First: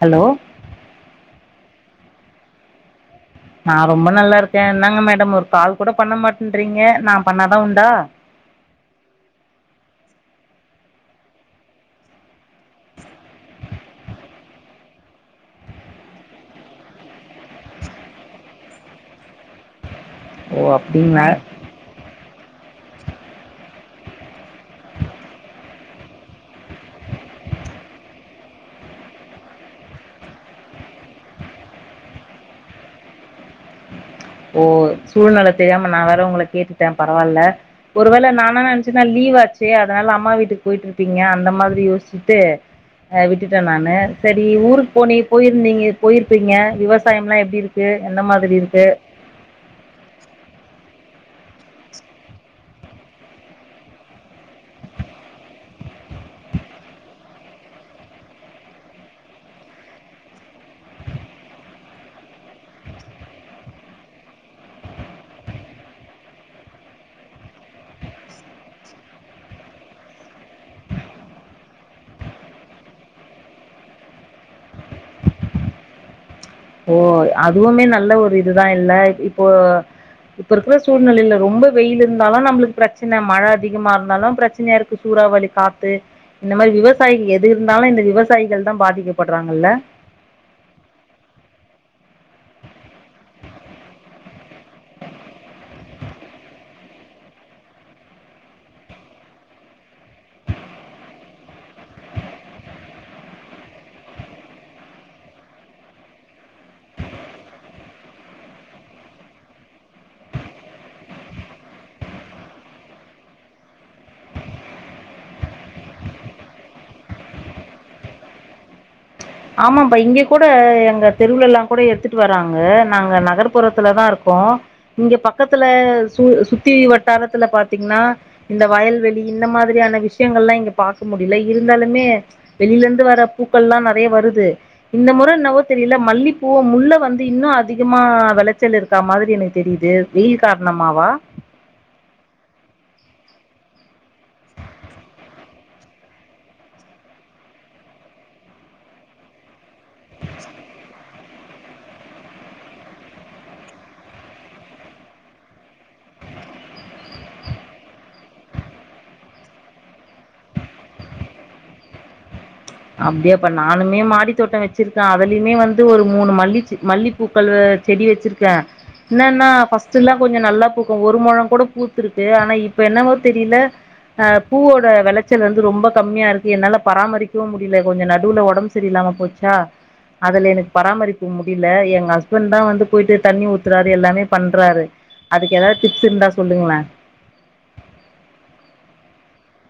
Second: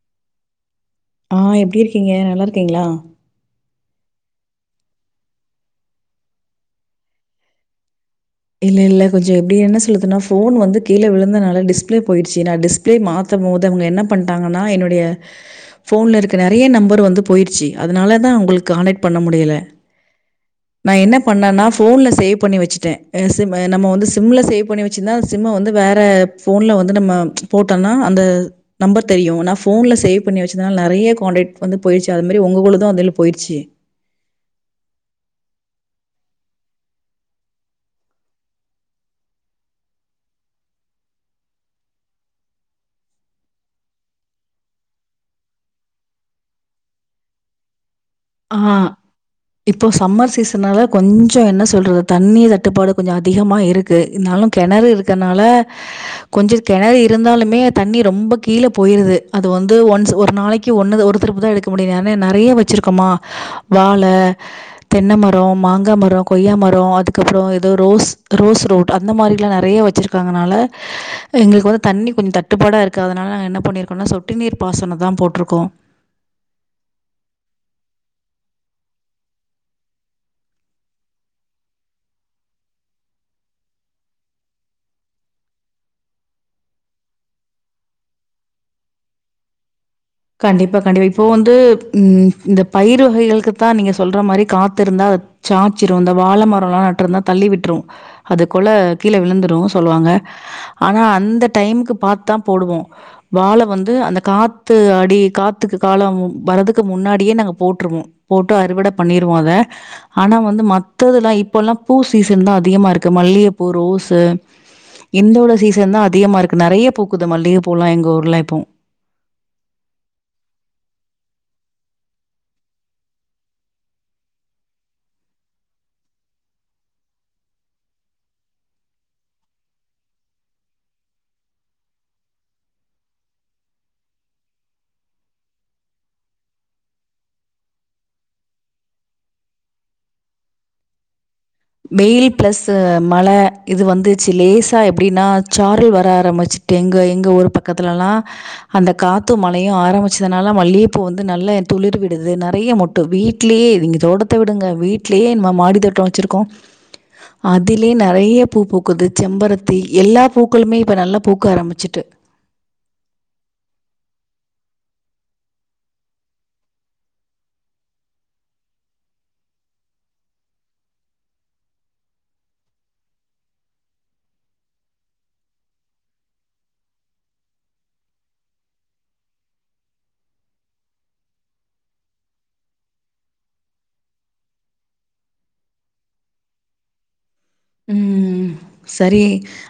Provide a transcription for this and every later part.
hello ஆ எப்டி இருக்கிங்க நல்லா இருக்கிங்ளா நா ரொம்ப நல்லாருக்கே என்னங்க மேடம் ஒரு கால் கூட பண்ண மாட்டன்றிங்க நா பண்ணாதா உண்டா இல்ல இல்ல கொஞ்ச எப்டி என்ன சொல்றதுனா ஃபோன் வந்து கீழ விழுந்தனால டிஸ்ப்ளே போயிடுச்சு நா டிஸ்ப்ளே மாத்தனு அது அவுங்க என்ன பண்ட்டாங்கனா என்னுடைய ஃபோன்ல இருக்க நறைய நம்பர் வந்து போயிருச்சு அதனால தா உங்களுக்கு காண்டெக்ட் பண்ண முடியல ஓ நா என்ன அப்படிங்களா பண்ணனா ஃபோன்ல சேவ் பண்ணி வச்சுட்டே சிம் நம்ம வந்து சிம்ல சேவ் பண்ணி வச்சிருந்தா அந்த சிம்ம வந்து வேற ஃபோன்ல வந்து நம்ம போட்டொனா அந்த த நம்பர் தெரியு நா ஃபோன்ல சேவ் பண்ணி வச்சதுனால நறைய காண்டக்ட் வந்து போயிருச்சு அது மாரி உங்குளுது அது போயிருச்சு ஓ சூழ்நிலை தெரியாம நா வேற உங்கள கேட்டுட்டே பரவால்ல ஒரு வேள நா என்ன நெனச்சேன்னா லீவ் ஆச்சே அதனால அம்மா வீட்டுக்கு போயிட்டு இருப்பீங்க அந்த மாரி யோசிச்சிட்டு எ விட்டுட்ட நானு செரி ஊருக்கு போனி போயிருந்தீங்க போயிருப்பீங்க விவசாயம் எல்லா எப்டி இருக்கு என்ன மாதிரி ஆ இருக்கு இப்போ சம்மர் சீசனால கொஞ்சோ என்ன சொல்றது தண்ணீர் தட்டுப்பாடு கொஞ்சோ அதிகமா இருக்கு இருந்தாலு கிணறு இருக்கனால கொஞ்சோ கிணறு இருந்தாலுமே தண்ணி ரொம்ப கீழ போயிருது அது து வந்து ஒன்ஸ் ஒரு நாளைக்கு ஒன்னு ஒரு திருப்புதா எடுக்க முடியு ஏனா நெறயா வெச்சிருக்கோமா வாழ தென்ன மரோ, மாங்கா மரோ, கொய்யா மரோ, அதுக்கப்றோ எதோ ரோஸ் ரோஸ் ரோட் அந்த மாரில்லா நெறயா வெச்சிருக்கங்கனால எங்களுக்கு வந்து தண்ணி கொஞ்சோ தட்டுப்பாடா இருக்கறதுனால நா என்ன பண்ணிருக்கோனா சொட்டு நீர் பா சொன்னதா போட்டிருக்கோ ஓ அதுவுமே நல்ல ஒரு இதுதா இல்ல இப்போ இப்ப இருக்கிற சூழ்நிலைல ரொம்போ வெயில் இருந்தாலு நம்மளுக்கு பிரச்சன மழை அதிகமா இருந்தாலும் பிரச்சனயா இருக்கு சூ றாவளி காத்து இந்த மாரி விவசாயி எது இருந்தாலு இந்த விவசாயிகள்தா பாதிக்கப்படறாங்கல்ல கண்டிப்பா கண்டிப்பா இப்போ வந்து ம் இந்த பயிர் வகைகளுக்குதா நீங்க சொல்ற மாரி காத்திருந்தா சாச்சிரு இந்த வாழமரொல்லா நட்டிருந்தா தள்ளி விட்டுரு அது கொல கீழ விழுந்துரு சொல்லுவாங்க ஆனா அந்த டைமுக்கு பாத்துதா போடுவோ வாழ வந்து அந்த காத் து அடி காத்துக்கு காலோம் வர்ரதுக்கு முன்னாடியே நாங்க போட்டுருவோ போட்டு அறுவடை பண்ணிருவோ அத ஆனா வந்து மத்ததுல இப்பெல்லா பூ சீசன்தா அதிகமா இருக்கு மல்லிகைப்பூ, ரோஸு இந்தோட சீசன்தா அதிகமா இருக்கு நெறயா பூக்குது மல்லிகை பூ எல்லா எங்க ஊர்ல இப்போ ஆமான்ப்பா இங்கே கூட எங்க தெருவுல எல்லா கூட எடுத்துட்டு வராங்க நாங்க நகர்புறத்திலதா இருக்கோ இங்க பக்கத்துல சு சுத்தி வட்டாரத்துல பாத்தீங்னா இந்த வயல்வெளி இந்த மா திரியான விஷ்யங்க எல்லா இங்க பாக்க முடில இருந்தாலுமே வெளில இருந்து வர பூக்கள்ல்லா அப்டியே வருது இந்த முற என்னவோ தெரில மல்லிப்பூ, முள்ள வந்து இன்னு அதிகமா விளைச்சல் இருக்க மாதிரி எனக்கு தெரியுது வெயில் காரணமாவா வெயில் பிளஸ் மழை இது வந்துச்சு லேசா எப்டினா சாரல் வர ஆரம்பிச்சு ங்க எங்க ஊர் பக்கத்துல எல்லா அந்த காத்து மலையு ஆரம்பிச்சதுனால மல்லியப்பூ வந்து அது நல்லா துளிர்விடுது நெறயா மொட்டு வீட்லயே நீங்க தோடத்த விடுங்க வீட்லயே நம்ம மாடி தோட்டோ வெச்சிருக்கோ அதிலயே நெறய பூ பூக்குது செம்பரத்தி எல்லா பூக்களுமே இப்ப நல்லா பூக்க ஆரம்பிச்சிட்டு அப்டியாப்பா நானுமே மாடித்தோட்டோ வெச்சிருக்கே அதிலயுமே வந்து ஒரு மூணு மல்லிச் மல்லிப்பூக்கள் செடி வெச்சிருக்கே என்னனா ஃபர்ஸ்ட் எல்லா கொஞ்சோ நல்லா பூக்கு ஒரு மொழொங் கூட பூத்து இருக்கு ஆனா இப்ப என்னவோ தெரில அ பூவோட வெளச்சல் வந்து ரொம்ப கம்மியா இருக்கு என்னால பராமரி க்க முடில கொஞ்சோ நடுவுல ஒடம்பு சரியில்லாம போச்சா அதுல எனக்கு பராமரிப்பு முடில எ ஹஸ்பண்ட்தா வந்து போயிட்டு தண்ணி ஊத்துறாரு எல்லாமே பண்றாரு அதுக்கு எதாவது டிப்ஸ் இருந்தா சொல்லுங்களே ம் சரி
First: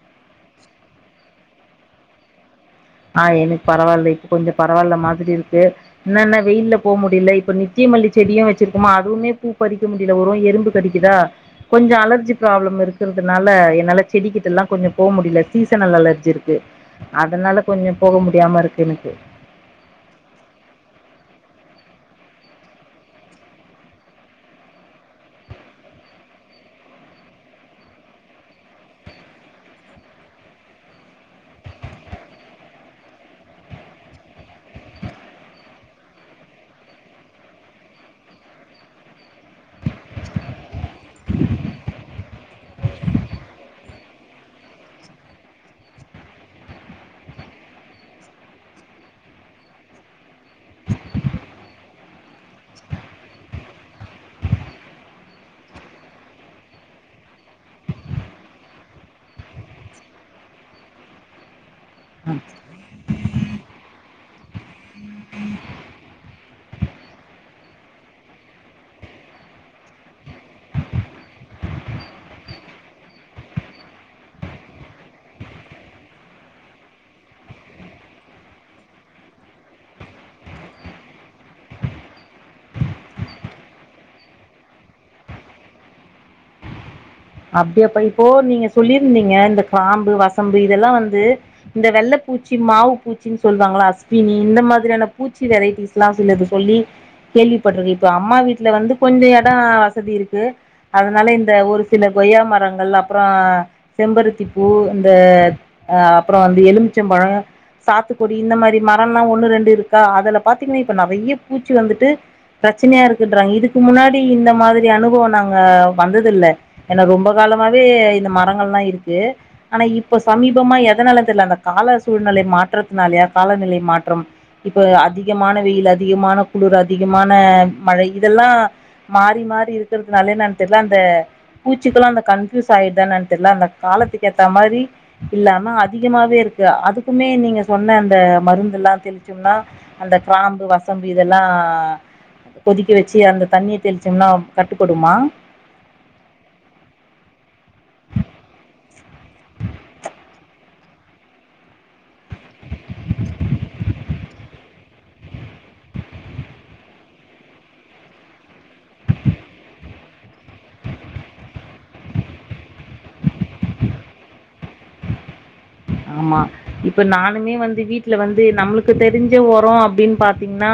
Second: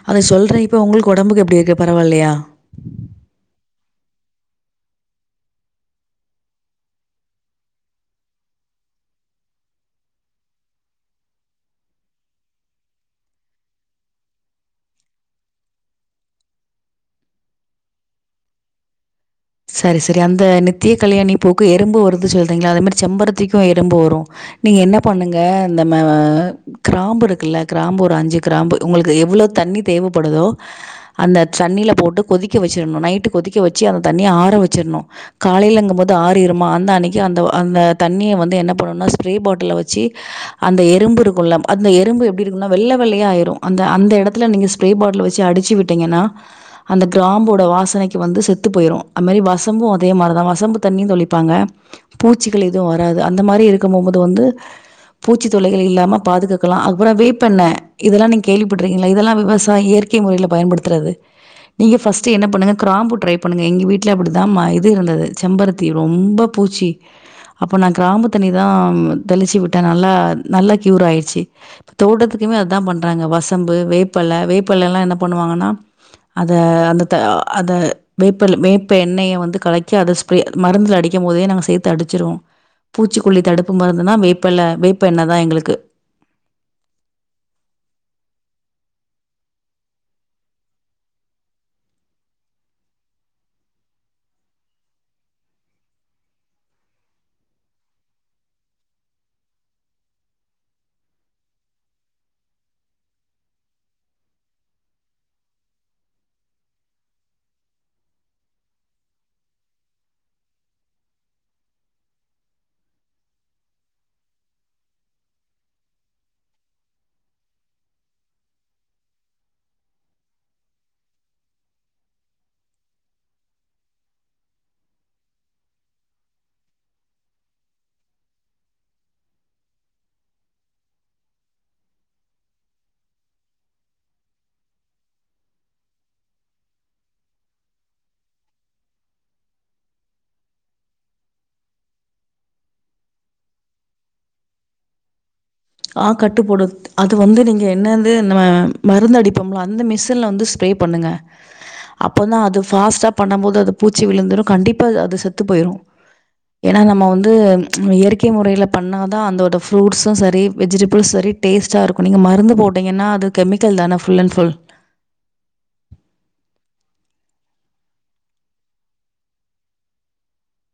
அத சொல்றே இப்ப உங்களுக்கு ஒடம்புக்கு எப்டி இருக்கு பரவாயில்லயா ஆ எனக்கு பரவாயில்ல இப்ப கொஞ்சோ பரவாயில்ல மாதிரி இருக்கு என்னனா வெய்ல்ல போ முடில இப்ப நித்திய மல்லி செடியு வெச்சிருக்கோமா அதுவுமே பூ பறிக்க முடில வெறு எறும்பு கடிக்குதா கொஞ்சோ அலர்ஜி ப்ராப்ளம் இருக்கறதுனால என்னால செடிகிட்டல்லா கொஞ்சோ போ முடில சீசனல் அலர்ஜி இருக்கு அதனால கொஞ்சோ போக முடியாம இருக்கு எனக்கு சரி சரி அந்த நித்திய கல்யாணி பூக்கு எறும்பு வருது சொல்றீங்கள்ள அதே மாரி செம்பருத்திக்கு எறும்பு வரு நீங்க என்ன பண்ணுங்க இந்த ம கிராம்பு இருக்கல்ல கிராம்பு ஒரு அஞ்சு கிராம்பு உங்களுக்கு எவ்ளோ தண்ணி தேவபடுதோ அந்த தண்ணில போட்டு கொதிக்க வெச்சிரணு நைட்டு கொதிக்க வெச்சு தண்ணிய ஆற வெச்சிறணு காலைலங்கும்போது ஆறிருமா அந்த அன்னைக்கு அந்த அந்த தண்ணிய வந்து என்ன பண்ணணுனா ஸ்ப்ரே பாட்டில்ல வெச்சு அந்த எறும்பு இருக்குல்ல அந்த எறும்பு எப்டி இருக்குன்னா வெள்ள வெள்ளயா ஆயிரு அந்த அந் ந்த எடத்துல நீங்க ஸ்ப்ரே பாட்டில்ல வெச்சு அடிச்சு விட்டீங்கனா அந்த கிராம்போட வாசனைக்கு வந்து செ த்து போயிரு அம்மாரி வசம்பு அதே மாரிதா வசம்பு தண்ணியு தொளிப்பாங்க பூச்சிகள் எதுவு வராது அந்த மாரி இருக்கு போம்போது வந்து பூச்சி தொல்லைகள் இல்லாம பாதுகாக்கலா அப்றோ வேப்பெண்ண இதெலா நீங் கேள்விப்பட்ருக்கீங்கலா இதெலா விவசாயே இயற்கை முறையில பயன்படுத்துறது நீங்க பஃஸ்ட் என்ன பண்ணுங்க கிராம்பு ட்ரை பண்ணுங்க எங்க வீட்ல அப்டிதா மா இது இருந்துது செம்பருத்தி ரொம்ப பூச்சி அப்ப நா கிராம்பு தண் ணி தாம் தெளிச்சு விட்டே நல்லா நல்லா கியூர் ஆயிட்ச்சு தோட்டத்துகுமே அத் தா பண்றாங்க வ வசம்பு வேப்பல வேப்பலலா என்ன பண்ணுவாங்கனா அத அந்த அத வேப்பல வேப்ப எண்ணெய வந்து கலக்கி அத ஸ்ப்ரே மருந்துல அடிக்குபோதே நாங்க சேத்து அடிச்சிருவோ பூச்சிகொல்லி தடுப்பு மருந்துனா வேப்பல வேப்ப எண்ணெ தா எங்களுக்கு அப்டியாப்பா இப்போ நீங்க சொல்லிருந்தீங்க இந்த கிராம்பு வசம்பு இதெல்லா வந்து இந்த வெள்ள பூச்சி மாவு பூச்சின் சொல்லுவாங்கள அஸ்வினி இந்த மாதிரியான பூச்சி வெரைட்டிஸ்லா சிலது சொல்லி கேள்விபட்டிருக்க இப்போ அம்மா வீட்ல வந்து கொஞ்ச எடோ வசதி இருக்கு அதனால இந்த ஒரு சில கொய்யா மரங்கள் அப்றோ செம்பருத்தி பூ இந்த அப்றோ வந்து எலுமி மிச்சம் பழோ சாத்துகொடி இந்த மாரி மரல்லா ஒன்னு ரெண்டு இருக்கா அதுல பாத்தீங்னே இப்ப நெறய பூச்சி வந்துட்டு பிரச்சனையா இருக்குன்றாங் இதுக்கு முன்னாடி இந்த மாதிரி அனுபவ நாங்க வந்ததுல்ல ஏனா ரொம்ப காலமாவே இந்த மரங்கள்லா இருக்கு ஆனா இப்ப சமீபமா எதனால தெர்ல அந்த கால சூழ்நெலை மாற்றத்னாலயா காலநிலை மாற்றம் இப்ப அதிகமான வெயில் அதிகமான குளுர் அதிகமான மழை இதெல்லா மாறி மாறி இருக்கறதுனாலயா என்னன் தெர்ல அந்த பூச்சிகளு அந்த கன்ஃயூஸ் ஆயிடுதா என்னன் தெர்ல அந்த காலத்துக் ஏத்த மாரி இல்லாம அதிகமாவே இருக்கு அதுக்குமே நீங்க சொன்ன அந்த மருந்துலா தெளிச்சம்னா அந்த கிராம்பு வசம்பு இதெல்லா கொதிக்க வச்சு அந்த தண்ணி தெளிச்சம்னா கட்டு படுமா ஆ கட்டுப்படுத் அது வந்து நீங்க என்னது ம மருந்து அடிபம்ல அந்த மிசின்ல வந்து ஸ் ப்ரே பண்ணுங்க அப்பந்தா அது ஃபாஸ்டா பண்ணம்போது அது பூச்சி விழுந்துரு கண்டிப்பா அது அது செத்து போயிரு ஏனா நம்ம வந்து இயற்கை முறைல பண்ணா தா அந்தத ஃப்ரூட்ஸு சரி வெஜிடபிள்ஸ் வரி டேஸ்ட்டா இருக்கு நீங்க மருந்து போட்டீங்கன்னா அது கெமிக்கல் தான ஃபுல் அண் ஃபுல் ஆமா இப்ப நானுமே வந்து வீட்ல வந்து நம்புளுக்கு தெரிஞ்ச ஒரோ அப்டின் பாத்தீங்னா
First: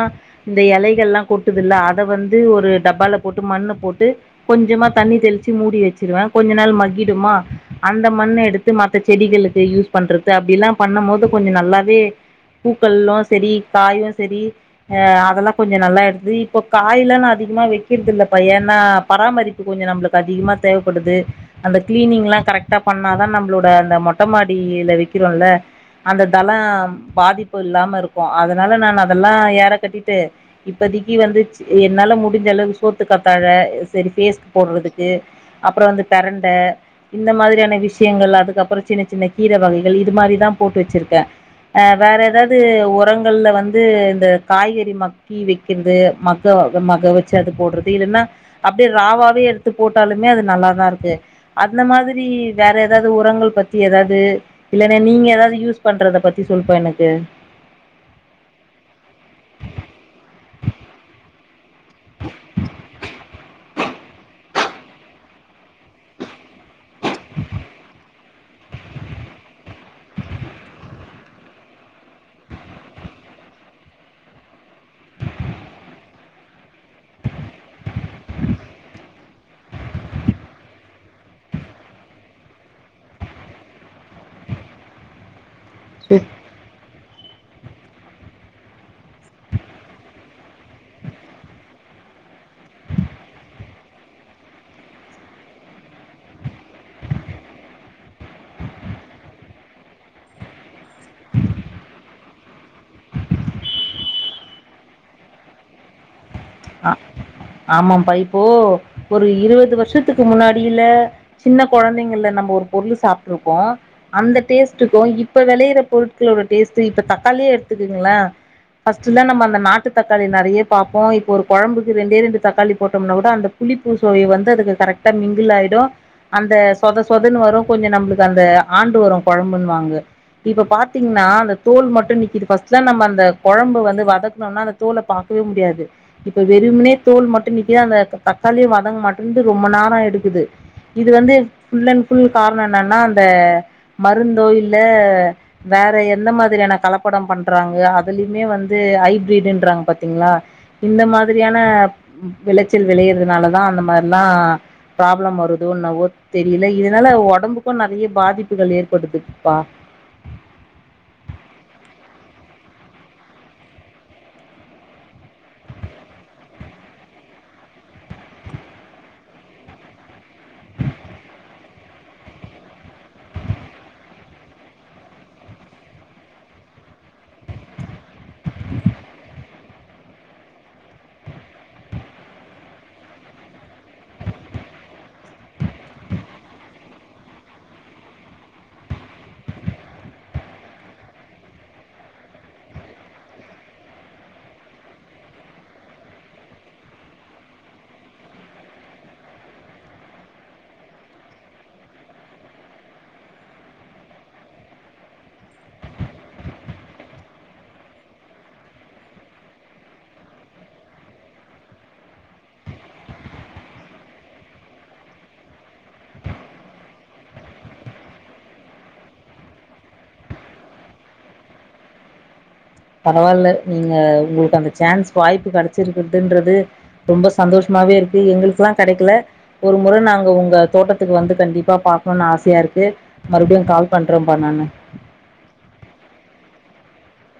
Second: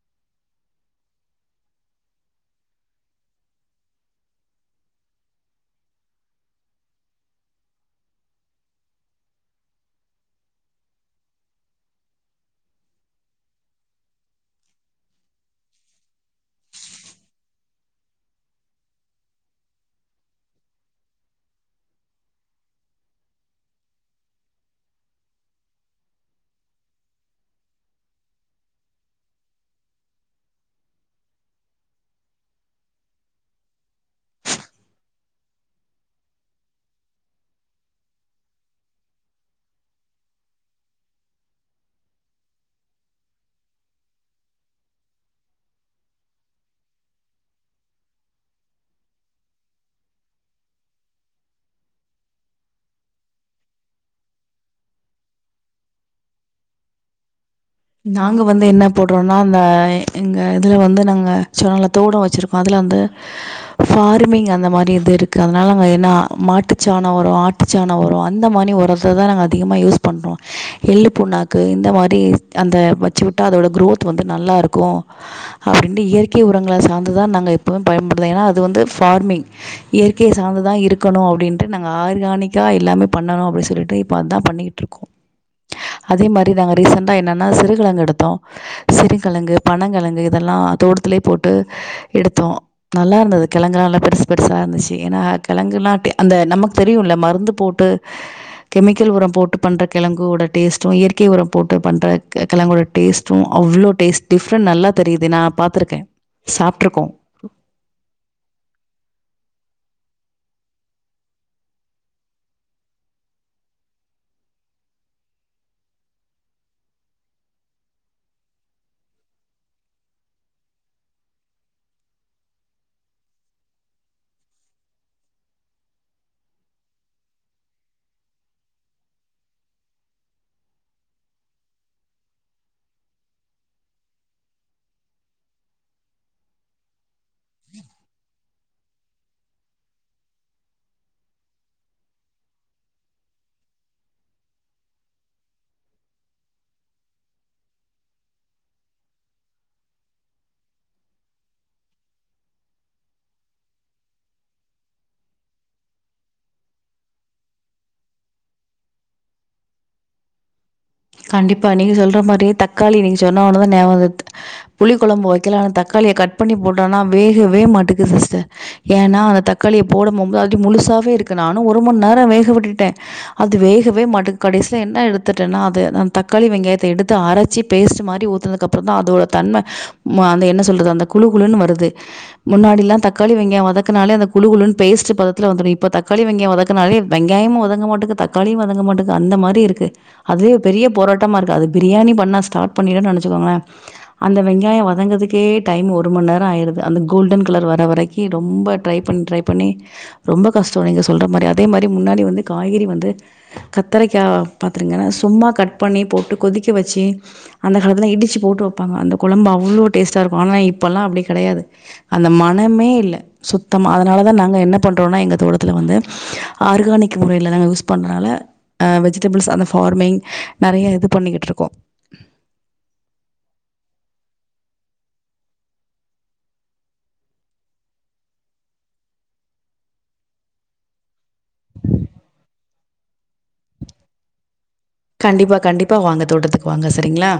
இந்த எலைகள்ல கொட்டுதில்ல அதவந்து ஒரு டப்பால போட்டு மண்ணு போட்டு கொஞ்சமா தண் ணி தெளிச்சு மூடி வச்சிருவே கொஞ்ச நாள் மக்கிடுமா அந்த மண் எடுத்து மத்த செடிகளுக்கு யூஸ் பண்றது அப்டில்லா பண்ணபோது கொஞ்ச நல்லாவே பூக்கள்லா செரி காயு செரி அ அதெல்லா கொஞ்ச நல்லா எடுது இப்போ காய்லா நா அதி கமா வெக்கிறதில்லபா ஏனா பராமரிப்பு கொஞ்ச நம்மளுக்கு அதிகமா தேவப்படுது அந்த கிளீனிங்லா கரக்டா பண்ணாதா நம்ளோட அந்த மொட்டமாடியில வெக்கிறோல்ல அந்த தளோ பாதிப்பு இல்லாம இருக்கு அதனால நான் அதெல்லா ஏற கட்டிட்டு இப்ப செடிக்கி வந்துச் என்னால முடிஞ்சளவு சோத்து கத்தாழ செரி ஃபேஸ்க் போட்றதுக்கு அப்றோ வந்து பிரண்ட இந்த மாதிரியான விஷயங்கள் அதுக்கப்பறோ சின்ன சின்ன கீர வகைகள் இது மாரிதா போட்டு வச்சிருக்கே அ வேற ஏதாது உரங்கள்ல வந்து இந்த காய்கறி மக்கி வெக்கிறது மக்கா மக வச்சு அது போட்றது இல்லைன்னா அப்டியே ராவாவே எடுத்து போட்டாலுமே அது நல்லாதா இருக்கு அந்த மாதிரி வேற எதாது உரங்கள் பத்தி எதா து இல்லன்னா நீங்க எதாது யூஸ் பண்றத பத்தி சொல்ப்பா எனக்கு நாங்க வந்து என்னா போட்றோனா அந்த எங்க இதுல வந்து நாங்க சில நல்ல தோடோ வச்சுருக்கோ அதில வந்து ஃபார்மிங் அந்த மாரி இது இருக்கு அதனால நா என்ன மாட்டு சாணோ வரு ஆட்டு சாணோ வரு அந்த மானி ஒரத்த தா நாங் அதிகமாக யூஸ் பண்ணுறோ எள்ளு புண்ணாக்கு இந்த மாரி அந்த வச்சுவுட்டா அதோட க்ரோத் வந்து நல்லா இருக்கு அப்டின்ட்டு இயற்கை உரங்கள சார்ந்துதா நாங்க எப்பவு பயன்படுது ஏனா அது வந்து ஃபார்மிங் இயற்கைய சார்ந்துதா இருக்கணு அப்டின்ட்டு நாங்க ஆர்கானிக் நிகா எல்லாமே பண்ணணு அப்படி சொல்லிட்டு இப்ப அதா பண்ணிக்கிட்டு இருக்கோ அதே ம் மாரி நாங்க ரீசன் டா என்னன்னா சிறுகெழங்கு எடுத்தோ சிறுகெழங்கு பனங்கெழங்கு இதல்லா தோட்டத்துலயே போட்டு எடுத்தோ நல்லா இருந்தது கெழங்குலா நல்லா பெருசு பெருசா இருந்துச்சு ஏன்னா கெழங்குலா டே அந்த நமக்கு தெரியுல மருந்து போட்டு கெமிக்கல் உரம் போட்டு பண்ற கெழங்கோட டேஸ்டு இயற்கை உரம் போட் பண்ற கெழங்கோட டேஸ்ட்டு அவ்ளோ டேஸ்ட் டிஃப்ரெண்ட் நல்லா தெரியுது நா பாத்திருக்கே சாப்ட்டுருக்கோ ஆமா பா இப்போ ஒரு இருவது வருஷத் துக்கு முன்னாடியில சின்ன கொழந்தைங்கல நம்ம ஒரு பொருளு சாப்ட்டு இருப்போ அந்த டேஸ்டுக்கு இப்ப வெளையற பொருட்களோட டேஸ்டு இப்ப தக்காளியே எடுத்துக்குங்கள ஃபஸ்டுந்த நம்ம அந்த நாட்டு தக்காளி நெறய பாப்போ இப்ப ஒரு கொழம்புக்கு ரெண்டே ரெண்டு தக்காளி போட்டோம்னா கூட அந்த புளிப்பு சொவைய் வந்து அதுக்கு கரெக்டா மிங்கிள் ஆயிடு அந்த சொத சொதன்னு வரு கொஞ்ச நம்மளுக்கு அந்த ஆண்டு வரும் கொழம்புன்னுவாங்க இப்ப பாத்தீங்ன்னா அந்த தோல் மட்டு நிக்கிது ஃபர்ஸ்ட்லா நம்ம அந்த கொழம்பு வந்து வதக்குணோனா அந்த தோல வே முடியாது இப்ப வெறும்னே தோல் மட்டு நிக்குது அந்த தக்காளியு வதங்க மாட்டாங்து ரொம்ப நேர எடுக்குது இது வந்து ஃபுல் அண்ட் ஃபுல் காரண என்னன்னா அந்த மருந்தோ இல்ல வே வேற எந்த மாதிரியான கலப்பட பண்றாங்க அதுலயுமே வந்து ஐபிரடுன்றாங்க பாத்தீங்களா இந்த மாதிரியான விளைச்சல் விளையறதுனாலதா அந்த மாரிலா ப்ராப்ளம் வருதோன்னவோ தெரியல இதனால ஒடம்புக்கு நெறைய பாதிப்புகள் ஏற்படுது பா கண்டிப்பா நீங்க சொல்ற மாரியே தக்காளி நீங்க சொன்ன உன தா நியாபக வருத் புளி கொழம்பு வைக்கலனா தக்காளி கட் பண்ணி போட்டனா வேகவே மாட்டக்கு சிஸ்டர் ஏன்னா அந்த தக்காளிய போட போம்ப அடி முழுசா இருக்கு நானும் ஒரு மணி நேர வேக விட்டுட்டே அது வேகவே மாட்டுக்கு கடைசில என்ன எடுத்துட்டன்ன அது தக்காளி வெங்காயத்த எடுத்து அரைச்சி பேஸ்ட் மாரி ஊத்துனதுக்கு அப்ற தான் அதோட தன்ம அந்த என்ன சொல்றது அந்த குழு குழுனு வருது முன்னாடில்லா தக்காளி வெங்காய வதக்குனாலே அந்த குழு குழுன் பேஸ்ட் பதத்துல வந்துரு இப்ப தக்காளி வெங்காயம் வதக்கனாலே வெங்காயமும் வதங்க மாட்டேக்கு தக்காளியும் வதங்க மாட்டேக்கு அந்த மாரி இருக்கு அதே பெரிய போராட்டமா இருக்கு அது பிரியாணி பண்ணா ஸ்டார்ட் பண்ணிவி நினச்சிக்கோங்களே அந்த வெங்காய வதங்கதுக்கே டைம் ஒரு மணி நேர ஆயிருது அந்த கோல்டன் கலர் வர வரைக்கி ரொம்ப ட்ரை பண்ணி ட்ரை பண்ணி ரொம்ப க ஸ்டோ நீங்க சொல்ற மாரி அதே மாரி முன்னாடி வந்து காய்கறி வந்து கத்தரைக்கா பாத்தீரிங்கன்ன சும்மா கட் பண்ணி போட்டு கொதிக்க வச்சு அந்த காலதா இடிச்சு போட்டு வப்பாங்க அந்த கொழம்பு அவ்ளோ டேஸ்ட்டா இருக்கு ஆனா இப்பெல்லா அப்டி கெடையாது அந்த மனமே இல்ல சுத்தமா அதனால தா நாங்க என்ன பண்றோம்னா எங்க தோடத் துல வந்து ஆர்கானிக் முறையில் நா யூஸ் பண்றனால வெஜிடபிள்ஸ் அந்த ஃபார்மிங் நெறய இது பண்ணிக்கிட்டு இருக்கோ பரவால்ல நீங்க உங்களுக்கு அந்த சான்ஸ் வாய்ப்பு கெடைச்சிருக்குதுன்றது ரொம்ப சந்தோஷமா மாவே இருக்கு எங்களுக்குல்லா கெடைக்கல ஒரு முறை நாங்க உங்க தோட்டத்துக்கு வந்து கண்டிப்பா பாக்கணும்னு ஆசையா இருக்கு கு மறுபடியு கால் பண்றம்பா நானு கண்டிப்பா கண்டிப்பா வாங்க தோட்டத்துக்கு வாங்க சரிங்களா